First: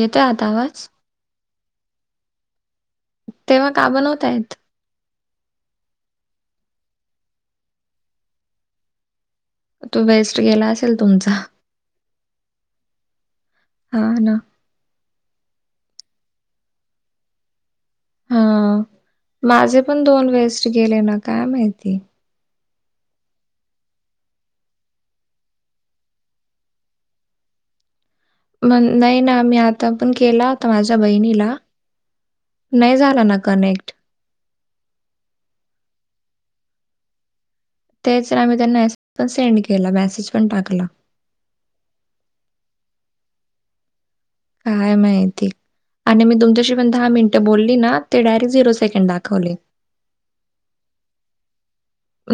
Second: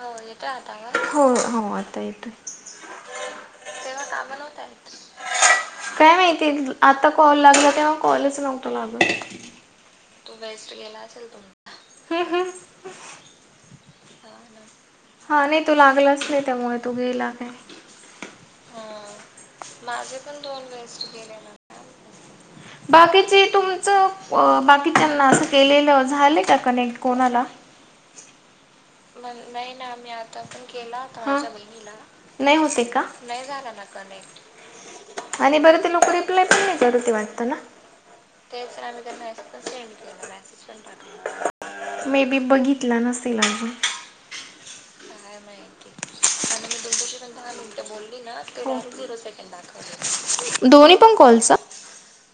हो येत आता हो हो आता येतोय तेव्हा का बनवता आहेत काय माहिती आता कॉल लागला तेव्हा कॉलच नव्हत लागल तो बेस्ट गेला असेल तुमचा हम्म हम्म. हा ना हा नाही तू लागलाच नाही. त्यामुळे तू गेला काय हा माझे पण दोन वेस्ट गेले ना काय माहिती बाकीचे तुमचं बाकीच्याना असं केलेलं झालं का कनेक्ट कोणाला मग नाही म मी नाही ना आता आम्ही पण आता केला पण होता माझ्या केला होता. आमच्या बहिणीला नाही होते का नाही झाला ना आणि बरं ते लोक रिप्लाय पण नाही करू ते वाटत ना तेच आम्ही त्यांना एस पण सेंड केला मेसेज पण टाकला मे बी बघितला नसेल. आज काय माहिती आणि मी तुमच्याशी पण दहा मिनट बोलली ना ते डायरी झिरो सेकंड दाखवले. दोन्ही पण कॉलचा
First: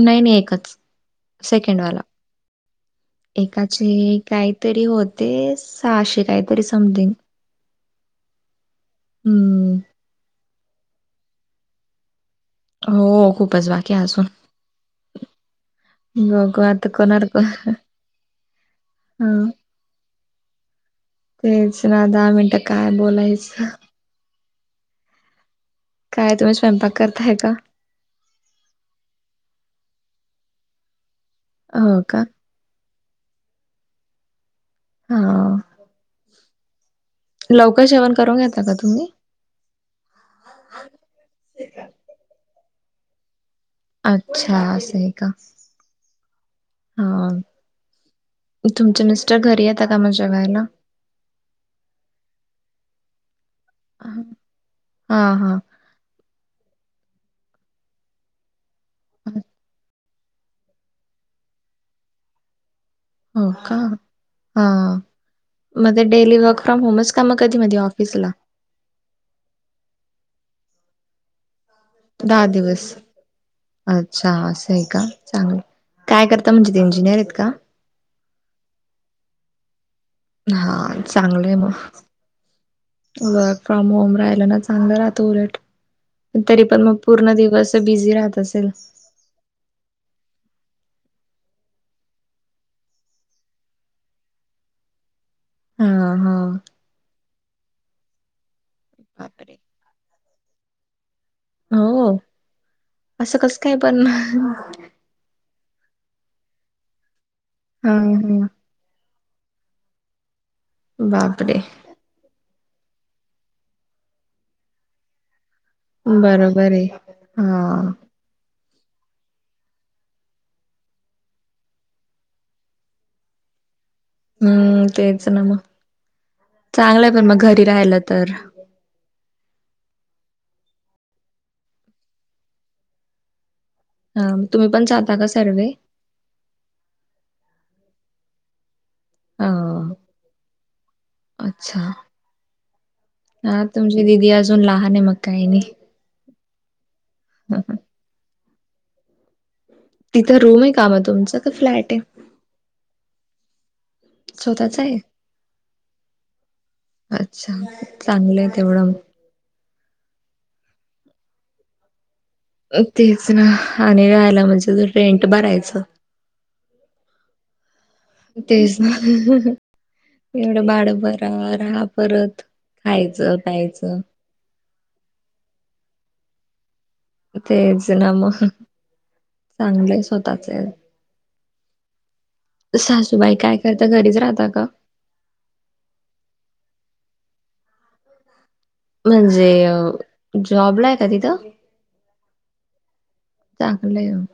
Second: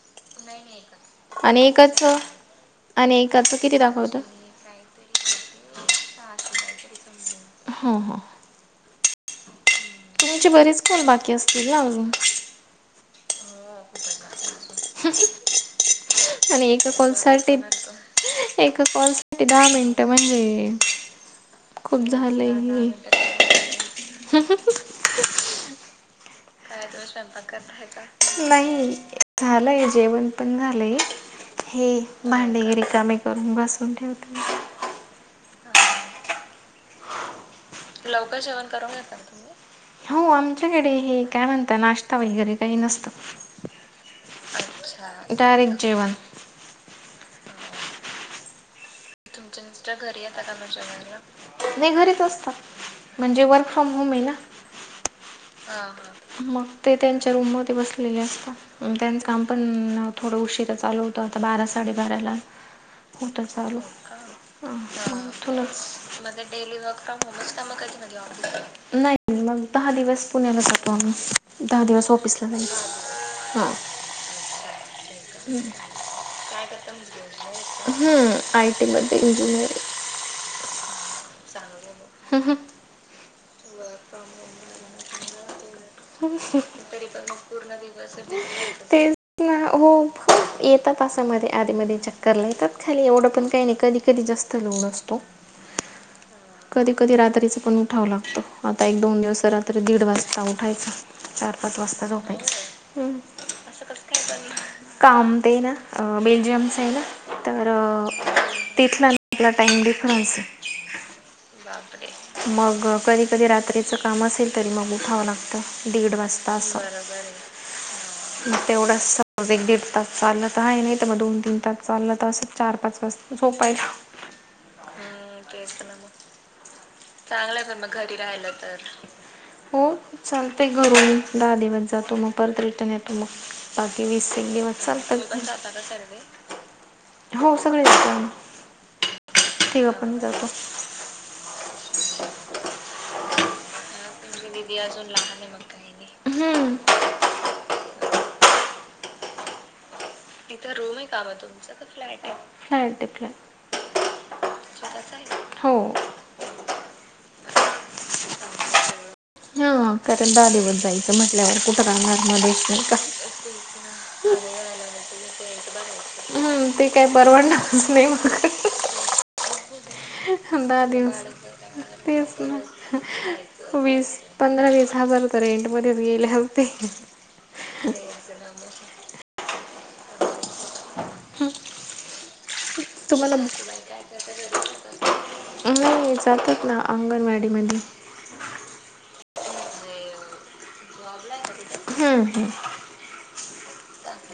नाही नाही एकच. आणि सेकंडवाला एकाच आणि एकाच किती दाखवतं. तरी होते सहाशे काहीतरी समथिंग ह ह हम्म तुमची बरीच फल बाकी असतील ना? अजून हो खूपच बाकी अजून ह आणि ए आता कॉल कोणावर सा कोण ए कॉल सा हं दहा मिनिट म्हणजे तेच ना खूप दहा झालंय मिनटं काय हे बोलायच. काय तुम्ही स्वयंपाक करताय का? नाही झालंय जेवण पण झालंय. हे हो का? भांडे रीकमीे करून घसून ठेवत. ह लवकर जेवण करून घेता का? तुम्ही हो आमच्याकडे हे काय म्हणत नाश्ता वगैरे काही नसतं. अच्छा स का डायरेक्ट जेवण हा तुमच्या मिस्टर घरी येत का माझ्या जेवायला नाही घरीच असत म्हणजे वर्क फ्रॉम होम आहे. ना हा हा मग ते त्यांच्या रूम मध्ये बसलेले. असत त्यांचं काम पण थोडं उशिरा चालू होतं आता बारा साडेबाराला होतं हो चालू का? हा मग ते डेली डेली वर्क होमच फ्रॉम का मग होम का मधी कधी कधी ऑफिसला? ऑफिस नाही मग दहा दिवस पुण्याला जातो. आम्ही दहा दिवस दहा ऑफिसला दिवस जायचो अच्छा असं आहे. का चांगलं काय करता म्हणजे ते इंजिनिअर आहेत का ह् आय टीमध्ये इंजिनिअरिंग हा चांगलंय मग वर्क फ्रॉम होम राहिलं ना चांगलं राहतो. उलट तरी पण मग पूर्ण दिवस बिझी राहत असेल. ते हो येतात असामध्ये आधी मध्ये चक्कर ला येतात खाली एवढं पण काही नाही कधी कधी जास्त लोड असतो. हा हा कधी कधी रात्रीच पण उठाव लागतो. आता एक दोन दिवस बापरे रात्री दीड वाजता उठायचा हो असं कसं काय पण काम ते ना बेल्जियमस आहे ना तर हा तिथला आपला टाइम डफरन्स बापरे मग कधी कधी रात्रीचं काम असेल तरी मग उठावं लागतं. दीड बरोबर आहे हा तेवढं सज एक दीड तास चाललं तर आहे नाही. तर मग दोन तीन तास चाललं तर असं चार पाच वाजता झोपायचं हम्म चेच नाम मग चांगलं पण मग घरी राहाला तर हो चालतय घरून मी दहा दिवस जातो मग परत रिटर्न येतो मग बाकी हा वीस ते मग तुम्ही दिवस पण जाता का चालतातण ज सर्वे का सर्व हो सगळे अस हा ते पण जातो अच्छा ह तुमची दिदी अजून दिदी लहान आहे आजून मग काही लहाने मंगाय हा हा इथं रूम आहे का म तुमच का फ्लॅट आहे फ्लॅट आहे फ्लॅट स्वतःच आहे हो अच्छा चांगलं आहे तेवढं हा कारण दहा दिवस जायचं म्हटल्यावर कुठ राणारमध्येध्ये तेच ना आणि, राहायला म्हणजे रेंट भरायचं हम्म ते काही परवाडणारच नाही मग तेच ना एवढं दहा बाळ दिवस, बरा राहा तेच परत ना खायचं प्यायचं वीस पंधरा वीस हजार तर रेंटमध्येध्येच गेले असते तेच ना मग चांगले स्वतःचे आहे हम्म सासूबाई काय करता घरीच राहता का नाही जातात ना अंगणवाडी, मध्ये म्हणजे जॉबला आहे का तिथं हम्म हम्म चांगलं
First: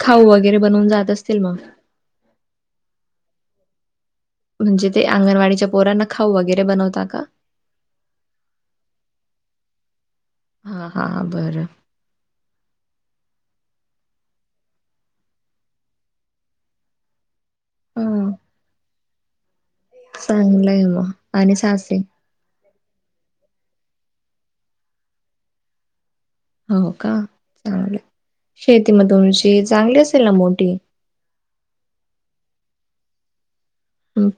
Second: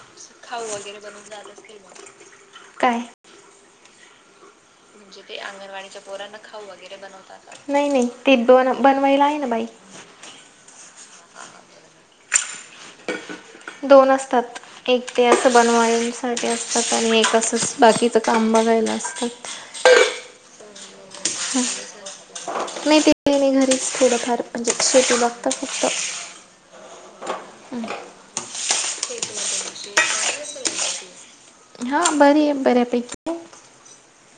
खाऊ वगैरे बनवून जात असतील मग काय म्हणजे ते अंगणवाडीच्या पोरांना खाऊ वगैरे बनवता का नाही नाही ते बन बनवायला आहे ना बाई हा हा हा बरं दोन असतात एक ते असं बनवायंसाठी असतात आणि एक असत तं बाकीचं ह काम बघायला असतं चांगलंय म नाही ते घरीच थोडंफार म्हणजे शेती बघता फक्त हो का हम्म. चांगलं शेती म तुमची चांगली असेल ना मोठी हा बरी आहे बऱ्यापैकी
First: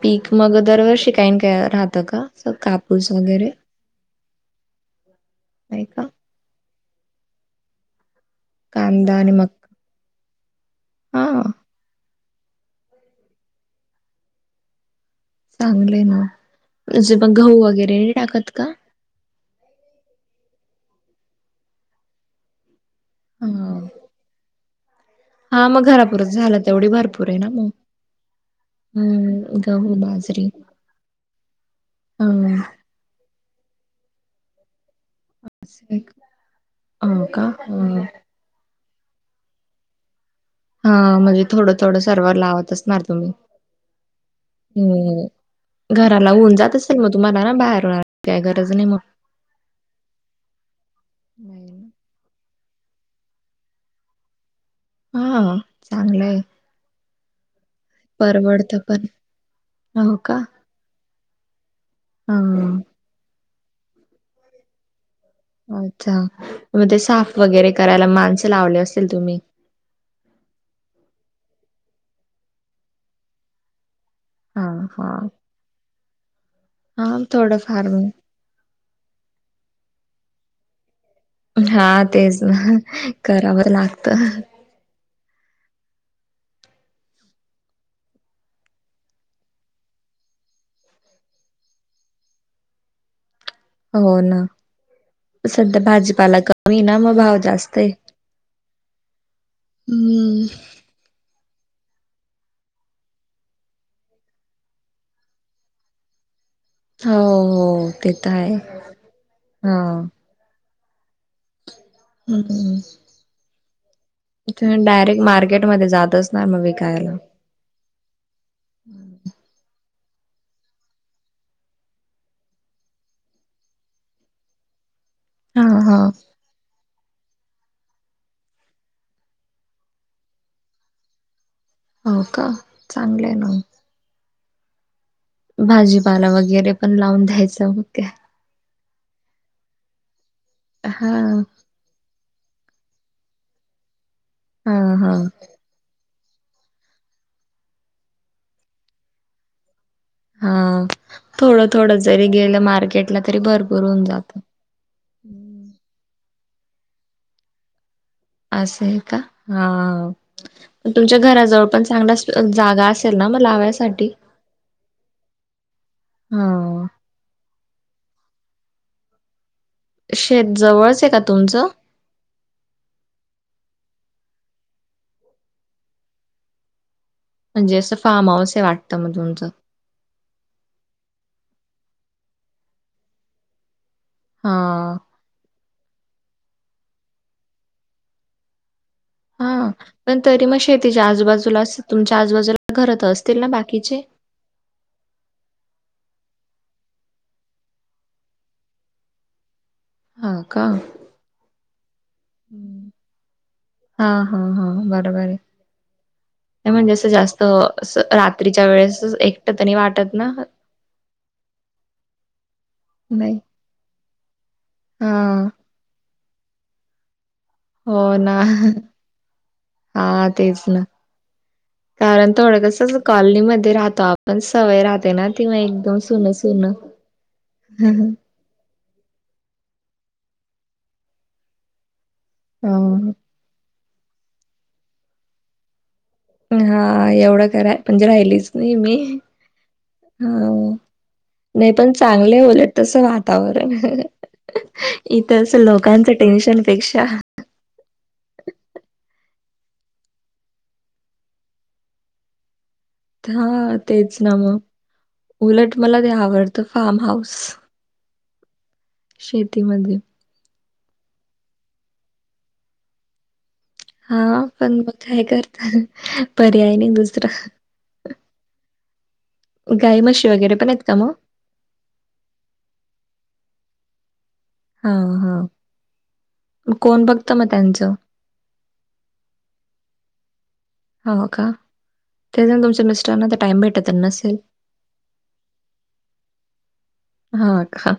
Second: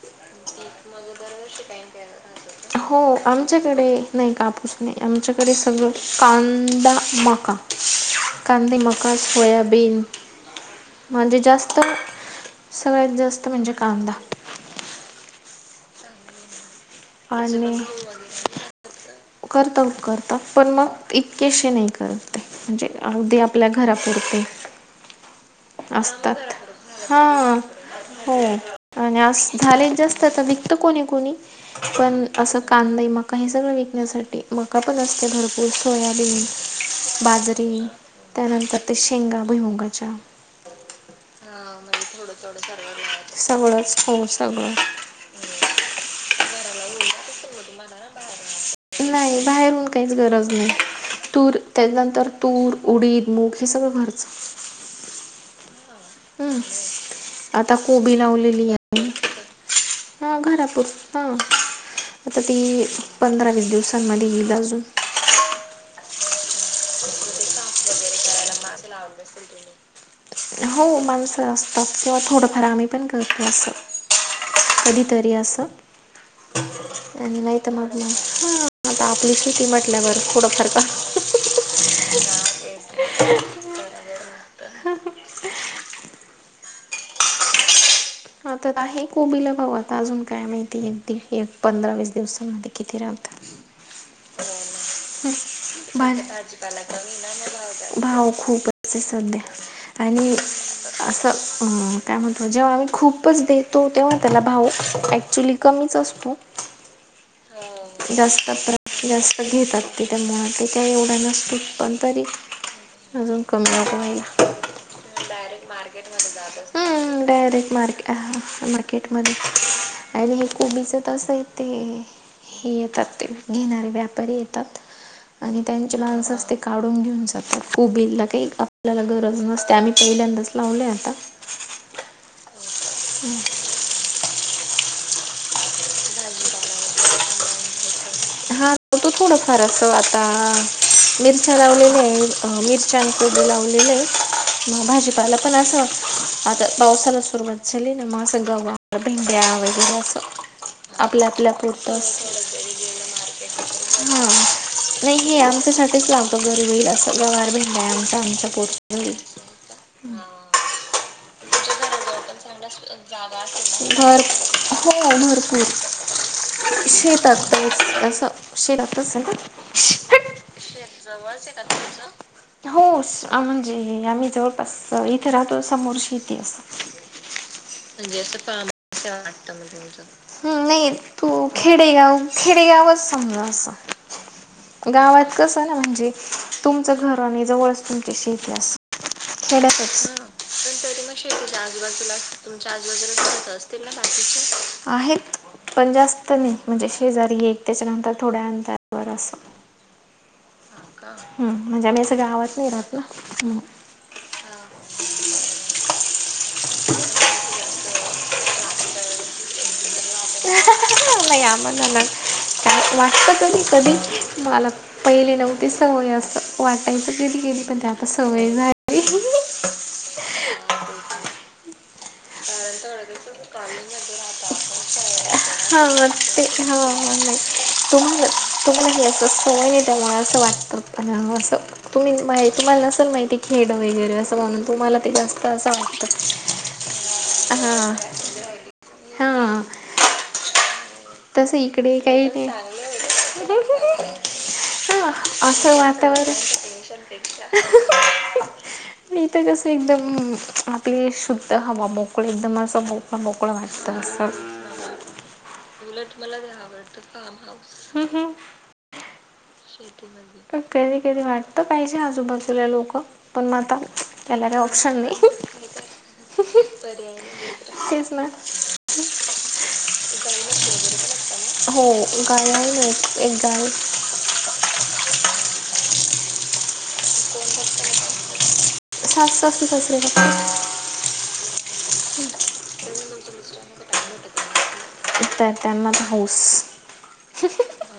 पीक मग दरवर्ष काहीन का असं हो कापूस वगैरे आमच्याकडे नाही कापूस नाही आमच्याकडे नाही सगळं का कांदामाका कांदीे कांदा मकाज आणि मक्का सोयाबीन म्हणजे हा जास्त तर सगळ्यात जास्त म्हणजे कांदा चांगले ना म्हणजे मग गहू वगैरे टाकत का करत उपकरत पण मग इतकेशे नाही करत म्हणजे अगदी आपल्या हा घरापुरते हा मग घरापुरच असतात झाला तेवढी भरपूर आहे ना हां मग हो आणि अस हम्म झाले गहू जास्त आता बाजरी दिक्त कोणी कोणी पण ह असं कांदा मग काही सगळं विकण्यासाठी मक्का पण असं ते भरपूर सोयाबीन हो का बाजरी हा त्यानंतर ते शेंगा भुईमुगाच्या. हा म्हणजे थोडं थोडं सर्वर लावत असणार तुम्ही सगळंच हो सगळं हम्म. घराला होऊन जात असेल मग तुम्हाला ना बाहेर राहायची काय गरज मग नाही बाहेरून काहीच गरज नाही तूर त्याच्यानंतर तूर उडीद मूग हे सगळं घरचं. हा चांगलं आहे. आता कोबी लावलेली परवडत आहे पण हो का हा घरातूनं. हां आता ती हा पंधरा वीस दिवसांमध्ये येईल अजून. अच्छा मग ते साफ वगैरे करायला माणस लावले असेल तुम्ही. हो माणसं असतात किंवा थोडंफार आम्ही पण करतो असं. हा हा कधीतरी अस हा आणि नाहीत थोडंफार मग म हा आता आपली शेती म्हटल्यावर थोडंफार का हा तेच ना करावं लागतं. [unintelligible] आता आहे कोबीला भाऊ आता अजून काय माहिती एक पंधरा वीस दिवसामध्ये. किती राहता. हो ना. सध्या भाजीपाला कमी ना मग भाव जास्त आहे भाऊ खूपे सध्या. आणि हम्म असं अ काय म्हणत जेव्हा आम्ही खूपच देतो तेव्हा त्याला भाव ॲक्च्युली कमीच असतो. हो हो ते तर जास्त आहे जास्त हा घेतात तिच्यामुळं ते. त्या एवढ्या नसतील पण तरी हम्म अजून कमी नको व्हायला. तुम्ही डायरेक्ट मार्केटमध्ये जात असणार मग विकायला हम्म डायरेक्ट. मार्के अ हा मार्केट मध्ये अ हे कोबीच तसं आहे ते. हे येतात ते घेणारे व्यापारी येतात आणि हा त्यांची हा माणस असते. काढून घेऊन जातात फुबिलला काही आपल्याला गरज नसते आम्ही पहिल्यांदाच लावले आता. हो का चांगलं ना. भाजीपाला वगैरे पण लावून द्यायचं म काय. हा तू थोड फार अस आता हा मिरच्या लावलेल्या आहे. मिरच्या आणि कोबी लावलेले आहे हा म हा भाजीपाला पण असं आता पावसाला सुरवात झाली ना म असं गव्हार भिंड्या वैगेरे असं. हा आपल्या आपल्या थोडं थोड पुरतंच जरी गेलं मार्केटला तरी भरपूर होऊन हां जातं. नाही हे आमच्यासाठीच लावतो घरी हो येईल असं गवार भेंड्या आहे आमचा आम असं आहे का हा पण तुमच्या घराजवळ पण चांगलाच भर हो भरपूर. हा शेतातच असं शेतातच आहे. शेत जवळच आहे जवळचे का तुमचं तुमचं? हो म्हणजे आम्ही जवळपास इथे राहतो समोर शेती असते. म्हणजे असं फार्म हाऊस आहे वाटतं मग तुमचं. हम्म नाही तू खेडेगाव खेडेगावच समजा असं. हा गावात कस ना म्हणजे तुमच घर आणि जवळच तुमची शेती असं. हा पण तरी म तिच्या आजूबाजूला आजूबाजूला तुमच्या तुमच्या आजूबाजूला घर तर आजूबाजूलात असतील ना बाकीचे आहेत. पण जास्त नाही म्हणजे शेजारी एक त्याच्यानंतर थोड्या अंतरावर असं. हा का. हम्म म्हणजे आम्ही असं गावात नाही राहत ना. हा हा हा बरोबर आहे. म्हणजे असं जास्त अस रात्रीच्या वेळेस एकटत आणि वाटत ना ला यामण नला का नाही वाटत कधी कधी मला पहिले हा नव्ह ते सवय असं वाटायचं गली गेली हो ना हा तेच ना कारण थोडं कसच कॉलनी मध्ये राहतो आपण सवय राहते ना तेव्हा एकदम हां सुन ते सुन हम् हम तो असं सोय नाही त्यामुळे असं वाटतं पण असं तुम्ही माहि अ तुम्हाला नसाल माहिती खेड वगैरे असं बणून तुम्हाला ते जास्त असं वाटतं हा एवढं कराय हां म्हणजे राहिलीच नाही मी हां हा तसं नाही पण इकडे काही चांगले नाही बलेट तस वातावरण हां इथ अस असं लोकांच वातावरण टेन्शन पेक्षा नाही तर कस एकदम आपले शुद्ध हवा मोकळे एकदम असं मोक आप हा मोकळा वाचत तेच असं ना मग उलट मला ते आवडतं फार्म हाऊस हटज शेतीमध्ये कधी कधी वाटतं पाहिजे आजूबाजूला लोकं पण मग आता हा एले पण मग ऑप्शनस काय करता पर्याय नाही दुसरा गाई मशी वगैरे पण आहेत का मग हो गयला नाही एकदा हा हा कोण बघत मग त्यांचं सात सष्टत सासरे हो का ते तुमच्या मिस्टरांना टाइम भेटत नसेल तर त्यांना हऊस हां का?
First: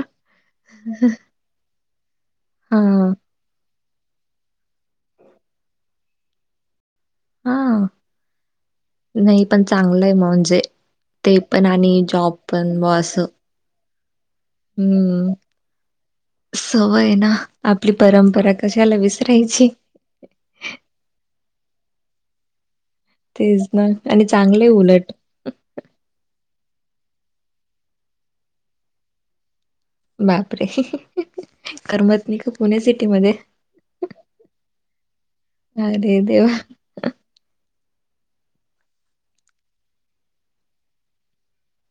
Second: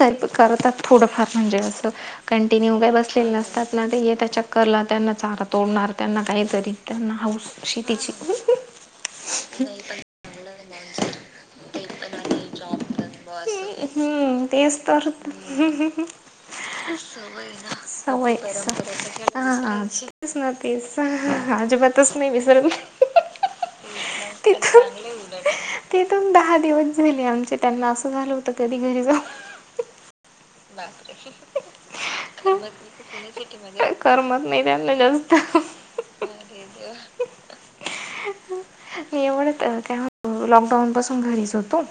तर करतात थोडंफार म्हणजे असं कंटिन्यू काय हां, बसलेले नसतात ते य त्या चक्करला त्यांना चारा तोडणार त्यांना काही तरी त्यांना हौस हा शेतीची नाही पण चांगलंय म्हणजे ते पण आणि जॉब पण ब असं हम्म तेच तर हं. सवय ना आपली सवय परंपरा कशाला विसरायची च नतीच अजिबातच नाही विसरल तेच ना आणि चांगले उलट तेथून दहा दिवस झाले आमचे त्यांना असं झालं होतं कधी घरी जाऊ बा पुणे सिटीमध्ये? करमत नाही त्यांना जास्त अरे देवा म एवढ काय लॉकडाऊन पासून घरीच होतो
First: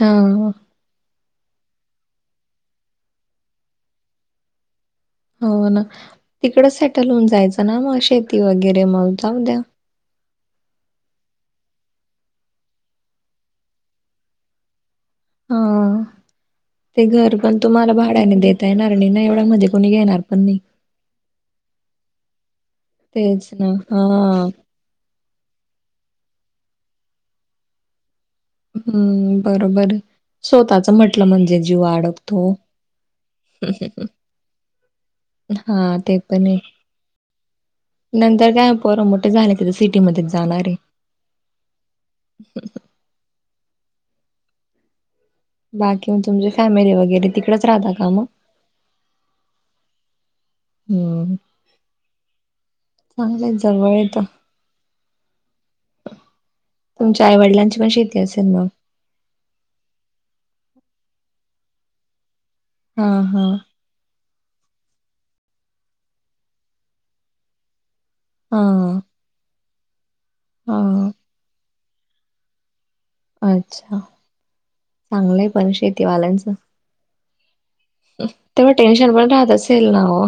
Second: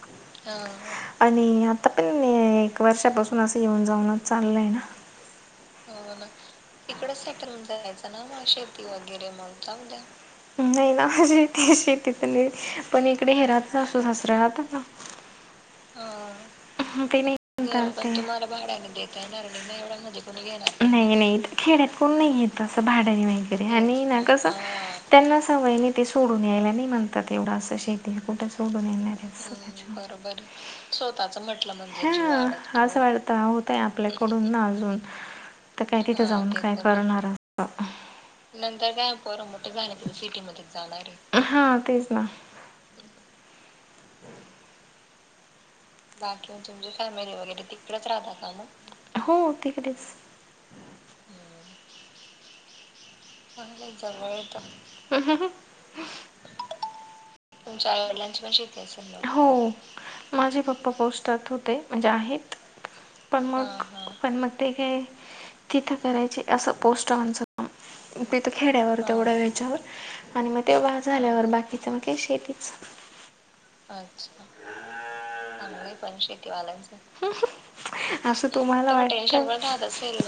हां. आणि आता पण वर्षापासून असं येऊन जाऊनं चाललं आहे ना हो ना तिकड सेटल होऊन जायचं ना मग शेती वगैरे मग जाऊ द्या नाही ना माझेथ शतीत नाही पण इकडे हे राहत अस सासरा राहत ना ह हां. ते घर पण तुम्हाला भाड्याने देता येणार नाही ना एवढ्या मध्ये कोणी घेणार पण नाही नाही नाही खेड्यात कोण नाही घेत असं भाडने तेच ना वगैरे आणि हा ना कसं त्यांना सवय नाही ते सोडून यायला नाही म्हणतात एवढं असं शेती कुठच डून येणार हम्म बरोबर. म्हटलं स्वतःच म्हणजे म्हटलं जीव अडकतो. ह असं वाटत होतय आपल्याकडून ना अजून तर हा काय ते तिथे पण जाऊन आहे काय करणार नंतर काय, पोरं मोठे झाले तथ सिटीमध्येच जाणार आहे. हा, तेच ना. [unintelligible] [inaudible] मग तुमची बाकी म्हणजे, फॅमिली वगैरे तिकडच राहता तिकडेच मग राहत का? हो तिकडेच हम्म. चांगलंय जवळ येत [unintelligible] [inaudible] तुमच्या आईवडिलांची पण शेती असेल मग? हो, माझे पप्पा पोस्टात होते, म्हणजे आहेत. हा पण हा मग, पण मग, ते काय तिथं करायचे असं पोस्ट ऑन तिथं खेड्यावर हा. तेवढ्या येच्यावर. आणि मग ते वा हा झाल्यावर बाकीचं मग काय शेती [unintelligible] अच्छा, चांगलंय [inaudible] आम्ही पण शेतीवाल्यांचं. शेतीवाल्यांचय. [unintelligible] असं तेव्हा तुम्हाला टेन्शन पण वाटत, राहत असेल ना हो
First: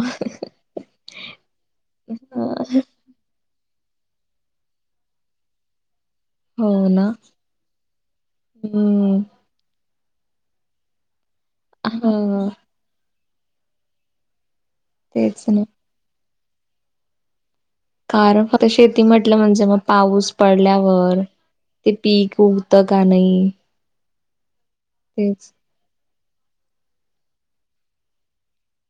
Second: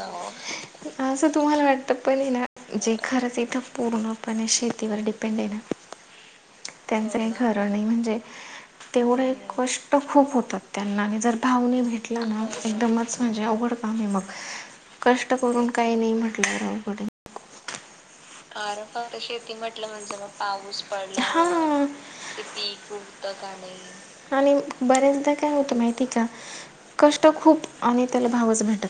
[inaudible] असं तुम्हाला वाटत पण ना खरंच इथं, पूर्णपणे शेतीवर डिपेंड आहे ना. हो ना. त्यांचं काही खरं नाही. म्हणजे, हम्म तेवढं कष्ट खूप होतात त्यांना. आणि जर भाव नाही भेटला ना हा एकदमच म्हणजे अवघड कामय मग, कष्ट तेच ना करून काही नाही म्हटल्यावर अवघडय. कारण फक्त [unintelligible] शेती म्हणजे मग म्हटलं म्हणजे म पाऊस पाऊस पडल्यावर पडला ते पीक उगतं का नाही [unintelligible] [inaudible] आणि बऱ्याचदा तेच काय होतं माहिती का? कष्ट खूप आणि त्याला भावच भेटत